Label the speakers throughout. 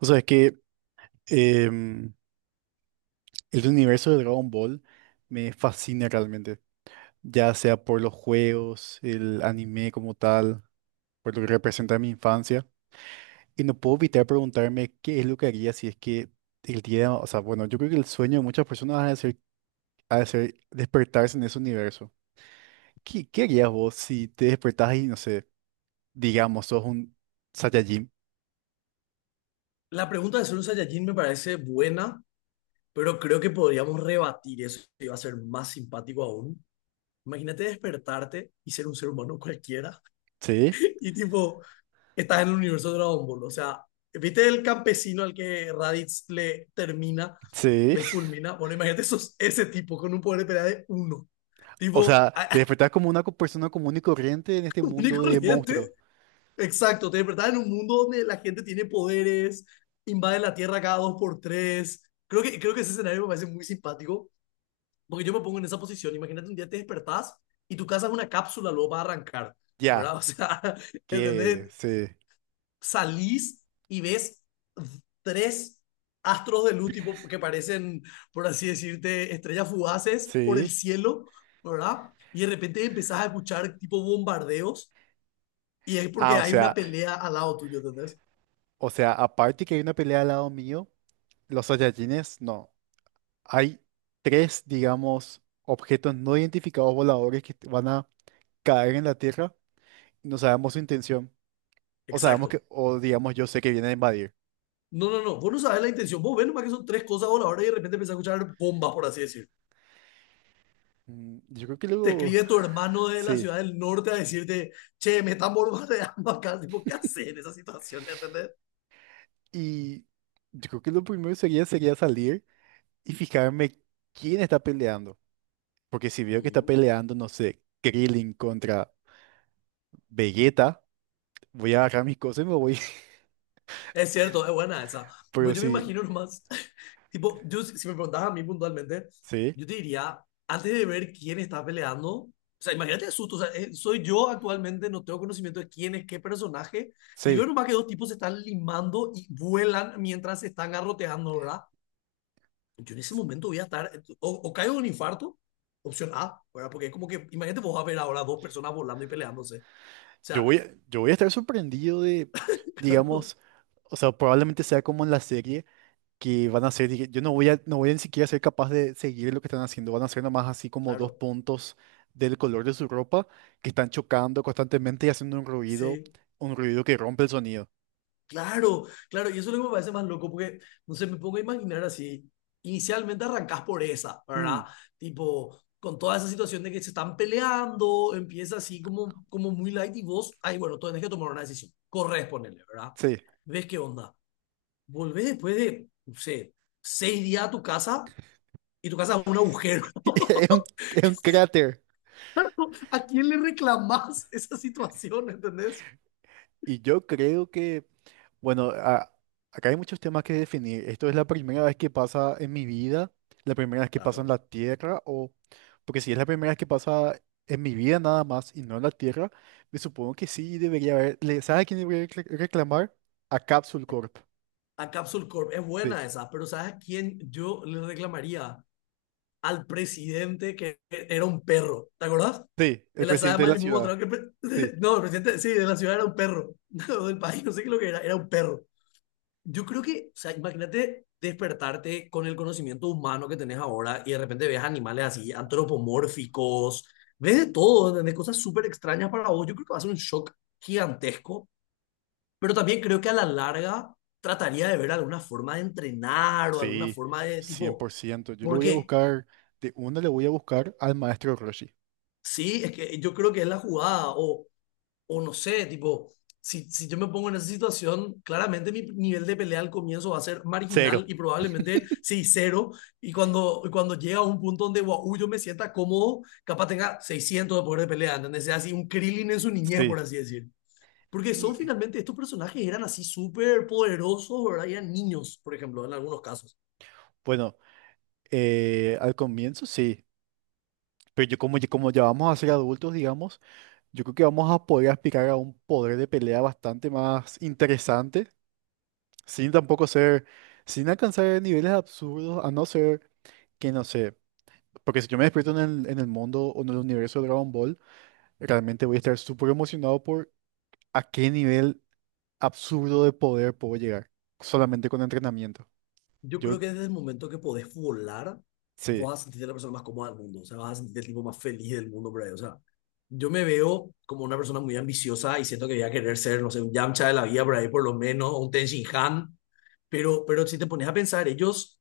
Speaker 1: O sea, es que em, el universo de Dragon Ball me fascina realmente, ya sea por los juegos, el anime como tal, por lo que representa mi infancia. Y no puedo evitar preguntarme qué es lo que haría si es que el día, o sea, bueno, yo creo que el sueño de muchas personas ha de ser despertarse en ese universo. ¿Qué harías vos si te despertás y, no sé, digamos, sos un Saiyajin?
Speaker 2: La pregunta de ser un Saiyajin me parece buena, pero creo que podríamos rebatir eso y va a ser más simpático aún. Imagínate despertarte y ser un ser humano cualquiera
Speaker 1: ¿Sí?
Speaker 2: y tipo, estás en el universo de Dragon Ball. O sea, ¿viste el campesino al que Raditz le termina,
Speaker 1: ¿Sí?
Speaker 2: le fulmina? Bueno, imagínate sos ese tipo con un poder de pelea de uno.
Speaker 1: O
Speaker 2: Tipo,
Speaker 1: sea, te despertás como una persona común y corriente en este
Speaker 2: único
Speaker 1: mundo de
Speaker 2: corriente.
Speaker 1: monstruos.
Speaker 2: Exacto, te despertás en un mundo donde la gente tiene poderes, invade la Tierra cada dos por tres. Creo que ese escenario me parece muy simpático, porque yo me pongo en esa posición. Imagínate un día te despertás y tu casa es una cápsula, luego va a arrancar, ¿verdad?
Speaker 1: Ya,
Speaker 2: O sea,
Speaker 1: que
Speaker 2: ¿entendés?
Speaker 1: sí,
Speaker 2: Salís y ves tres astros de luz, tipo, que parecen, por así decirte, estrellas fugaces por el
Speaker 1: sí.
Speaker 2: cielo, ¿verdad? Y de repente empezás a escuchar tipo bombardeos y es porque
Speaker 1: Ah,
Speaker 2: hay una pelea al lado tuyo, ¿entendés?
Speaker 1: o sea, aparte que hay una pelea al lado mío, los Saiyajines, no. Hay tres, digamos, objetos no identificados voladores que van a caer en la Tierra. No sabemos su intención. O sabemos
Speaker 2: Exacto.
Speaker 1: que, o digamos, yo sé que vienen a invadir.
Speaker 2: No, no, no. Vos no sabés la intención. Vos ves nomás que son tres cosas voladoras y de repente empezás a escuchar bombas, por así decir.
Speaker 1: Mm, yo creo que
Speaker 2: Te
Speaker 1: luego,
Speaker 2: escribe tu hermano de la
Speaker 1: sí.
Speaker 2: ciudad del norte a decirte, che, me están bombardeando acá. Tipo, ¿qué hacer en esa situación? ¿Entendés?
Speaker 1: Y yo creo que lo primero sería salir y fijarme quién está peleando. Porque si veo que está
Speaker 2: Mm.
Speaker 1: peleando, no sé, Krillin contra Vegeta. Voy a agarrar mis cosas y me voy.
Speaker 2: Es cierto, es buena esa.
Speaker 1: Pero
Speaker 2: Pues yo me
Speaker 1: sí,
Speaker 2: imagino nomás, tipo, yo si me preguntas a mí puntualmente,
Speaker 1: sí,
Speaker 2: yo te diría, antes de ver quién está peleando, o sea, imagínate el susto, o sea, soy yo actualmente, no tengo conocimiento de quién es qué personaje, y
Speaker 1: sí.
Speaker 2: veo nomás que dos tipos se están limando y vuelan mientras se están garroteando, ¿verdad? Yo en ese momento voy a estar, o caigo en un infarto, opción A, ¿verdad? Porque es como que, imagínate vos a ver ahora dos personas volando y peleándose. O
Speaker 1: Yo
Speaker 2: sea,
Speaker 1: voy, yo voy a estar sorprendido de,
Speaker 2: claro,
Speaker 1: digamos, o sea, probablemente sea como en la serie que van a ser, dije, yo no voy a, no voy a ni siquiera ser capaz de seguir lo que están haciendo. Van a ser nomás así como dos
Speaker 2: claro,
Speaker 1: puntos del color de su ropa que están chocando constantemente y haciendo
Speaker 2: sí.
Speaker 1: un ruido que rompe el sonido.
Speaker 2: Claro, claro, y eso es lo que me parece más loco, porque, no sé, me pongo a imaginar así, inicialmente arrancas por esa,
Speaker 1: Mm,
Speaker 2: ¿verdad? Tipo, con toda esa situación de que se están peleando, empieza así como, como muy light y vos, ay, bueno, tú tenés que tomar una decisión, corres, ponele, ¿verdad?
Speaker 1: sí.
Speaker 2: ¿Ves qué onda? Volvés después de, no sé, 6 días a tu casa y tu casa es un agujero.
Speaker 1: Es un, es un cráter.
Speaker 2: ¿A quién le reclamás esa situación, entendés?
Speaker 1: Y yo creo que bueno, acá hay muchos temas que definir. Esto es la primera vez que pasa en mi vida, la primera vez que pasa en
Speaker 2: Claro.
Speaker 1: la Tierra, o porque si es la primera vez que pasa en mi vida nada más y no en la Tierra, me supongo que sí debería haber. ¿Sabes a quién debería reclamar? A Capsule Corp.
Speaker 2: A Capsule Corp es
Speaker 1: Sí,
Speaker 2: buena esa, pero ¿sabes a quién yo le reclamaría? Al presidente que era un perro. ¿Te acordás?
Speaker 1: sí, el
Speaker 2: En la saga de
Speaker 1: presidente de la
Speaker 2: Majimú
Speaker 1: ciudad.
Speaker 2: mostraron que
Speaker 1: Sí.
Speaker 2: el no, el presidente, sí, de la ciudad era un perro. No, del país, no sé qué lo que era, era un perro. Yo creo que, o sea, imagínate despertarte con el conocimiento humano que tenés ahora y de repente ves animales así antropomórficos, ves de todo, ¿entendés? Cosas súper extrañas para vos. Yo creo que va a ser un shock gigantesco, pero también creo que a la larga trataría de ver alguna forma de entrenar o alguna
Speaker 1: Sí,
Speaker 2: forma de
Speaker 1: cien
Speaker 2: tipo,
Speaker 1: por ciento. Yo le voy a
Speaker 2: porque
Speaker 1: buscar, de una le voy a buscar al maestro Roshi.
Speaker 2: sí, es que yo creo que es la jugada, o no sé, tipo, si yo me pongo en esa situación, claramente mi nivel de pelea al comienzo va a ser
Speaker 1: Cero,
Speaker 2: marginal y probablemente seis cero, y cuando llega a un punto donde guau, uy, yo me sienta cómodo, capaz tenga 600 de poder de pelea, ¿entendés? Sea así un Krillin en su niñez, por
Speaker 1: sí.
Speaker 2: así decir. Porque son
Speaker 1: Y
Speaker 2: finalmente, estos personajes eran así súper poderosos, ¿verdad? Y eran niños, por ejemplo, en algunos casos.
Speaker 1: bueno, al comienzo sí, pero yo como, como ya vamos a ser adultos, digamos, yo creo que vamos a poder aspirar a un poder de pelea bastante más interesante, sin tampoco ser, sin alcanzar niveles absurdos, a no ser que, no sé, porque si yo me despierto en el mundo o en el universo de Dragon Ball, realmente voy a estar súper emocionado por a qué nivel absurdo de poder puedo llegar, solamente con entrenamiento.
Speaker 2: Yo
Speaker 1: Yo,
Speaker 2: creo que desde el momento que podés volar,
Speaker 1: sí,
Speaker 2: vos vas a sentirte la persona más cómoda del mundo, o sea, vas a sentirte el tipo más feliz del mundo por ahí, o sea, yo me veo como una persona muy ambiciosa y siento que voy a querer ser, no sé, un Yamcha de la vida por ahí por lo menos, o un Ten Shin Han, pero si te pones a pensar, ellos,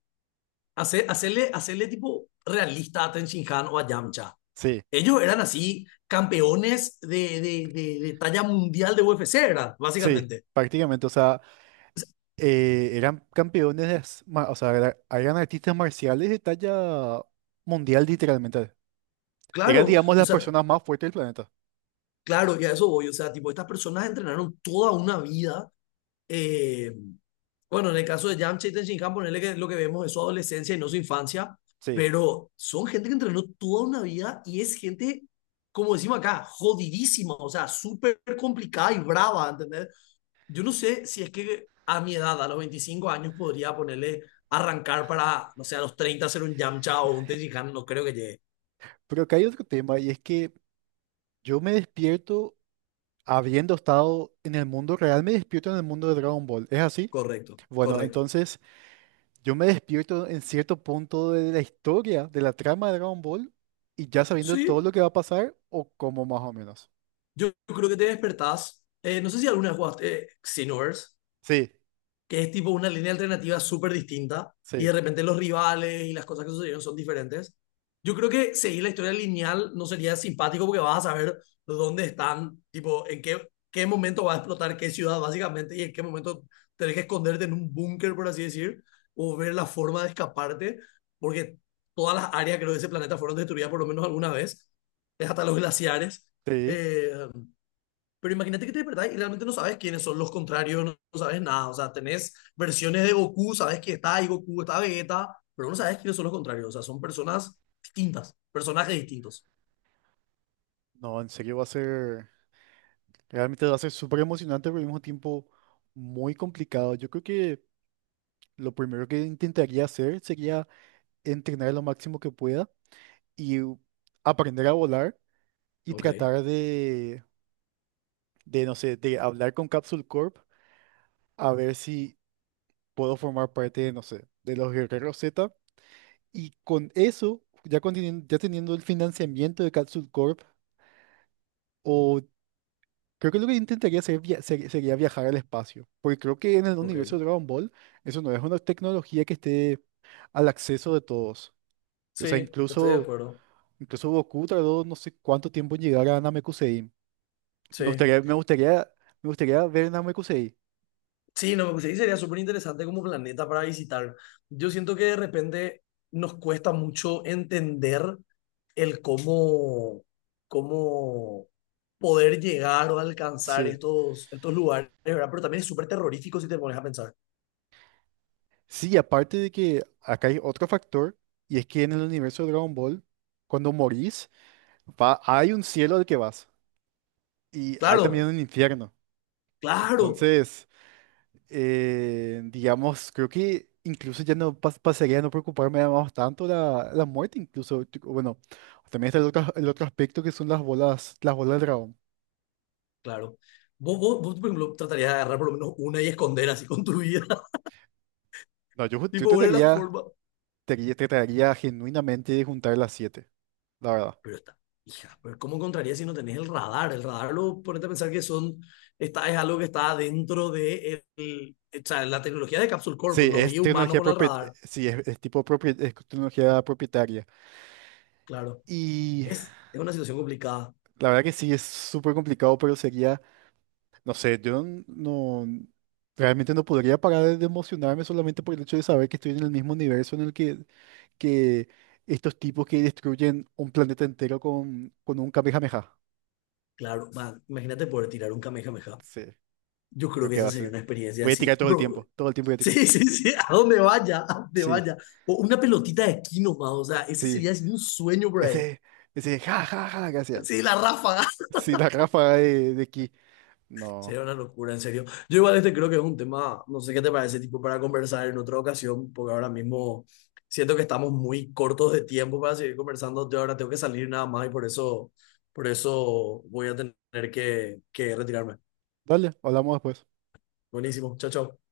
Speaker 2: hacerle tipo realista a Ten Shin Han o a Yamcha,
Speaker 1: sí,
Speaker 2: ellos eran así campeones de talla mundial de UFC, ¿verdad?
Speaker 1: sí,
Speaker 2: Básicamente.
Speaker 1: prácticamente, o sea... eran campeones de, o sea, eran artistas marciales de talla mundial, literalmente. Eran,
Speaker 2: Claro,
Speaker 1: digamos,
Speaker 2: o
Speaker 1: las
Speaker 2: sea,
Speaker 1: personas más fuertes del planeta.
Speaker 2: claro, y a eso voy. O sea, tipo, estas personas entrenaron toda una vida. eh, bueno, en el caso de Yamcha y Tenshinhan, ponerle que lo que vemos es su adolescencia y no su infancia,
Speaker 1: Sí.
Speaker 2: pero son gente que entrenó toda una vida y es gente, como decimos acá, jodidísima, o sea, súper complicada y brava, ¿entendés? Yo no sé si es que a mi edad, a los 25 años, podría ponerle arrancar para, no sé, a los 30 ser un Yamcha o un Tenshinhan, no creo que llegue.
Speaker 1: Pero acá hay otro tema y es que yo me despierto habiendo estado en el mundo real, me despierto en el mundo de Dragon Ball. ¿Es así?
Speaker 2: Correcto,
Speaker 1: Bueno,
Speaker 2: correcto.
Speaker 1: entonces yo me despierto en cierto punto de la historia, de la trama de Dragon Ball y ya sabiendo todo
Speaker 2: Sí,
Speaker 1: lo que va a pasar o como más o menos.
Speaker 2: yo creo que te despertás. No sé si alguna vez jugaste Xenoverse,
Speaker 1: Sí,
Speaker 2: que es tipo una línea alternativa súper distinta y de
Speaker 1: sí,
Speaker 2: repente los rivales y las cosas que sucedieron son diferentes. Yo creo que seguir la historia lineal no sería simpático porque vas a saber dónde están, tipo, en qué momento va a explotar qué ciudad básicamente y en qué momento tenés que esconderte en un búnker, por así decir, o ver la forma de escaparte, porque todas las áreas creo de ese planeta fueron destruidas por lo menos alguna vez, es hasta los glaciares.
Speaker 1: sí.
Speaker 2: Eh, pero imagínate que te despertás y realmente no sabes quiénes son los contrarios, no, no sabes nada. O sea, tenés versiones de Goku, sabes que está ahí Goku, está Vegeta, pero no sabes quiénes son los contrarios. O sea, son personas distintas, personajes distintos.
Speaker 1: No, en serio va a ser. Realmente va a ser súper emocionante, pero al mismo tiempo muy complicado. Yo creo que lo primero que intentaría hacer sería entrenar lo máximo que pueda y aprender a volar y
Speaker 2: Ok,
Speaker 1: tratar de, no sé, de hablar con Capsule Corp a ver si puedo formar parte de, no sé, de los Guerreros Z. Y con eso, ya, con ya teniendo el financiamiento de Capsule Corp o creo que lo que intentaría sería viajar al espacio, porque creo que en el
Speaker 2: ok.
Speaker 1: universo de Dragon Ball eso no es una tecnología que esté al acceso de todos. O sea,
Speaker 2: Sí, estoy de
Speaker 1: incluso,
Speaker 2: acuerdo.
Speaker 1: incluso Goku tardó no sé cuánto tiempo en llegar a Namekusei. Me
Speaker 2: Sí.
Speaker 1: gustaría, me gustaría, me gustaría ver Namekusei.
Speaker 2: Sí, no, me sí, sería súper interesante como planeta para visitar. Yo siento que de repente nos cuesta mucho entender el cómo, cómo poder llegar o alcanzar
Speaker 1: Sí.
Speaker 2: estos lugares, ¿verdad? Pero también es súper terrorífico si te pones a pensar.
Speaker 1: Sí, aparte de que acá hay otro factor, y es que en el universo de Dragon Ball, cuando morís, va, hay un cielo al que vas, y hay también
Speaker 2: Claro,
Speaker 1: un infierno.
Speaker 2: claro,
Speaker 1: Entonces... digamos, creo que incluso ya no pasaría a no preocuparme más tanto la muerte, incluso, tipo, bueno, también está el otro aspecto que son las bolas del dragón.
Speaker 2: claro. Vos, por ejemplo, tratarías de agarrar por lo menos una y esconder así con tu vida,
Speaker 1: No, yo, yo
Speaker 2: tipo poner la
Speaker 1: trataría,
Speaker 2: forma.
Speaker 1: trataría genuinamente de juntar las siete, la verdad.
Speaker 2: Pero está, hija, pero ¿cómo encontrarías si no tenés el radar? El radar lo ponete a pensar que son, está, es algo que está dentro de el- o sea, la tecnología de Capsule Corp.
Speaker 1: Sí,
Speaker 2: No
Speaker 1: es
Speaker 2: había humanos
Speaker 1: tecnología
Speaker 2: con el
Speaker 1: propietaria,
Speaker 2: radar,
Speaker 1: sí, es tipo es tecnología propietaria.
Speaker 2: claro.
Speaker 1: Y
Speaker 2: Es una situación complicada.
Speaker 1: la verdad que sí, es súper complicado, pero sería... No sé, yo no realmente no podría parar de emocionarme solamente por el hecho de saber que estoy en el mismo universo en el que estos tipos que destruyen un planeta entero con un Kamehameha.
Speaker 2: Claro, man, imagínate poder tirar un Kamehameha.
Speaker 1: Sí, yo
Speaker 2: Yo creo
Speaker 1: creo
Speaker 2: que
Speaker 1: que va
Speaker 2: esa
Speaker 1: a
Speaker 2: sería
Speaker 1: ser.
Speaker 2: una experiencia
Speaker 1: Voy a tirar
Speaker 2: así. Bro,
Speaker 1: todo el tiempo voy a tirar.
Speaker 2: sí, sí, sí, a donde vaya, a donde
Speaker 1: Sí,
Speaker 2: vaya. O una pelotita de aquí nomás, o sea, ese
Speaker 1: sí.
Speaker 2: sería así un sueño, bro.
Speaker 1: Ese, ese ja, ja, ja que hacían.
Speaker 2: Sí, la ráfaga.
Speaker 1: Sí, la ráfaga de ki. No.
Speaker 2: Sería una locura, en serio. Yo igual este creo que es un tema, no sé qué te parece, tipo, para conversar en otra ocasión, porque ahora mismo siento que estamos muy cortos de tiempo para seguir conversando. Yo ahora tengo que salir nada más y por eso voy a tener que, retirarme.
Speaker 1: Dale, hablamos después.
Speaker 2: Buenísimo, chao, chao.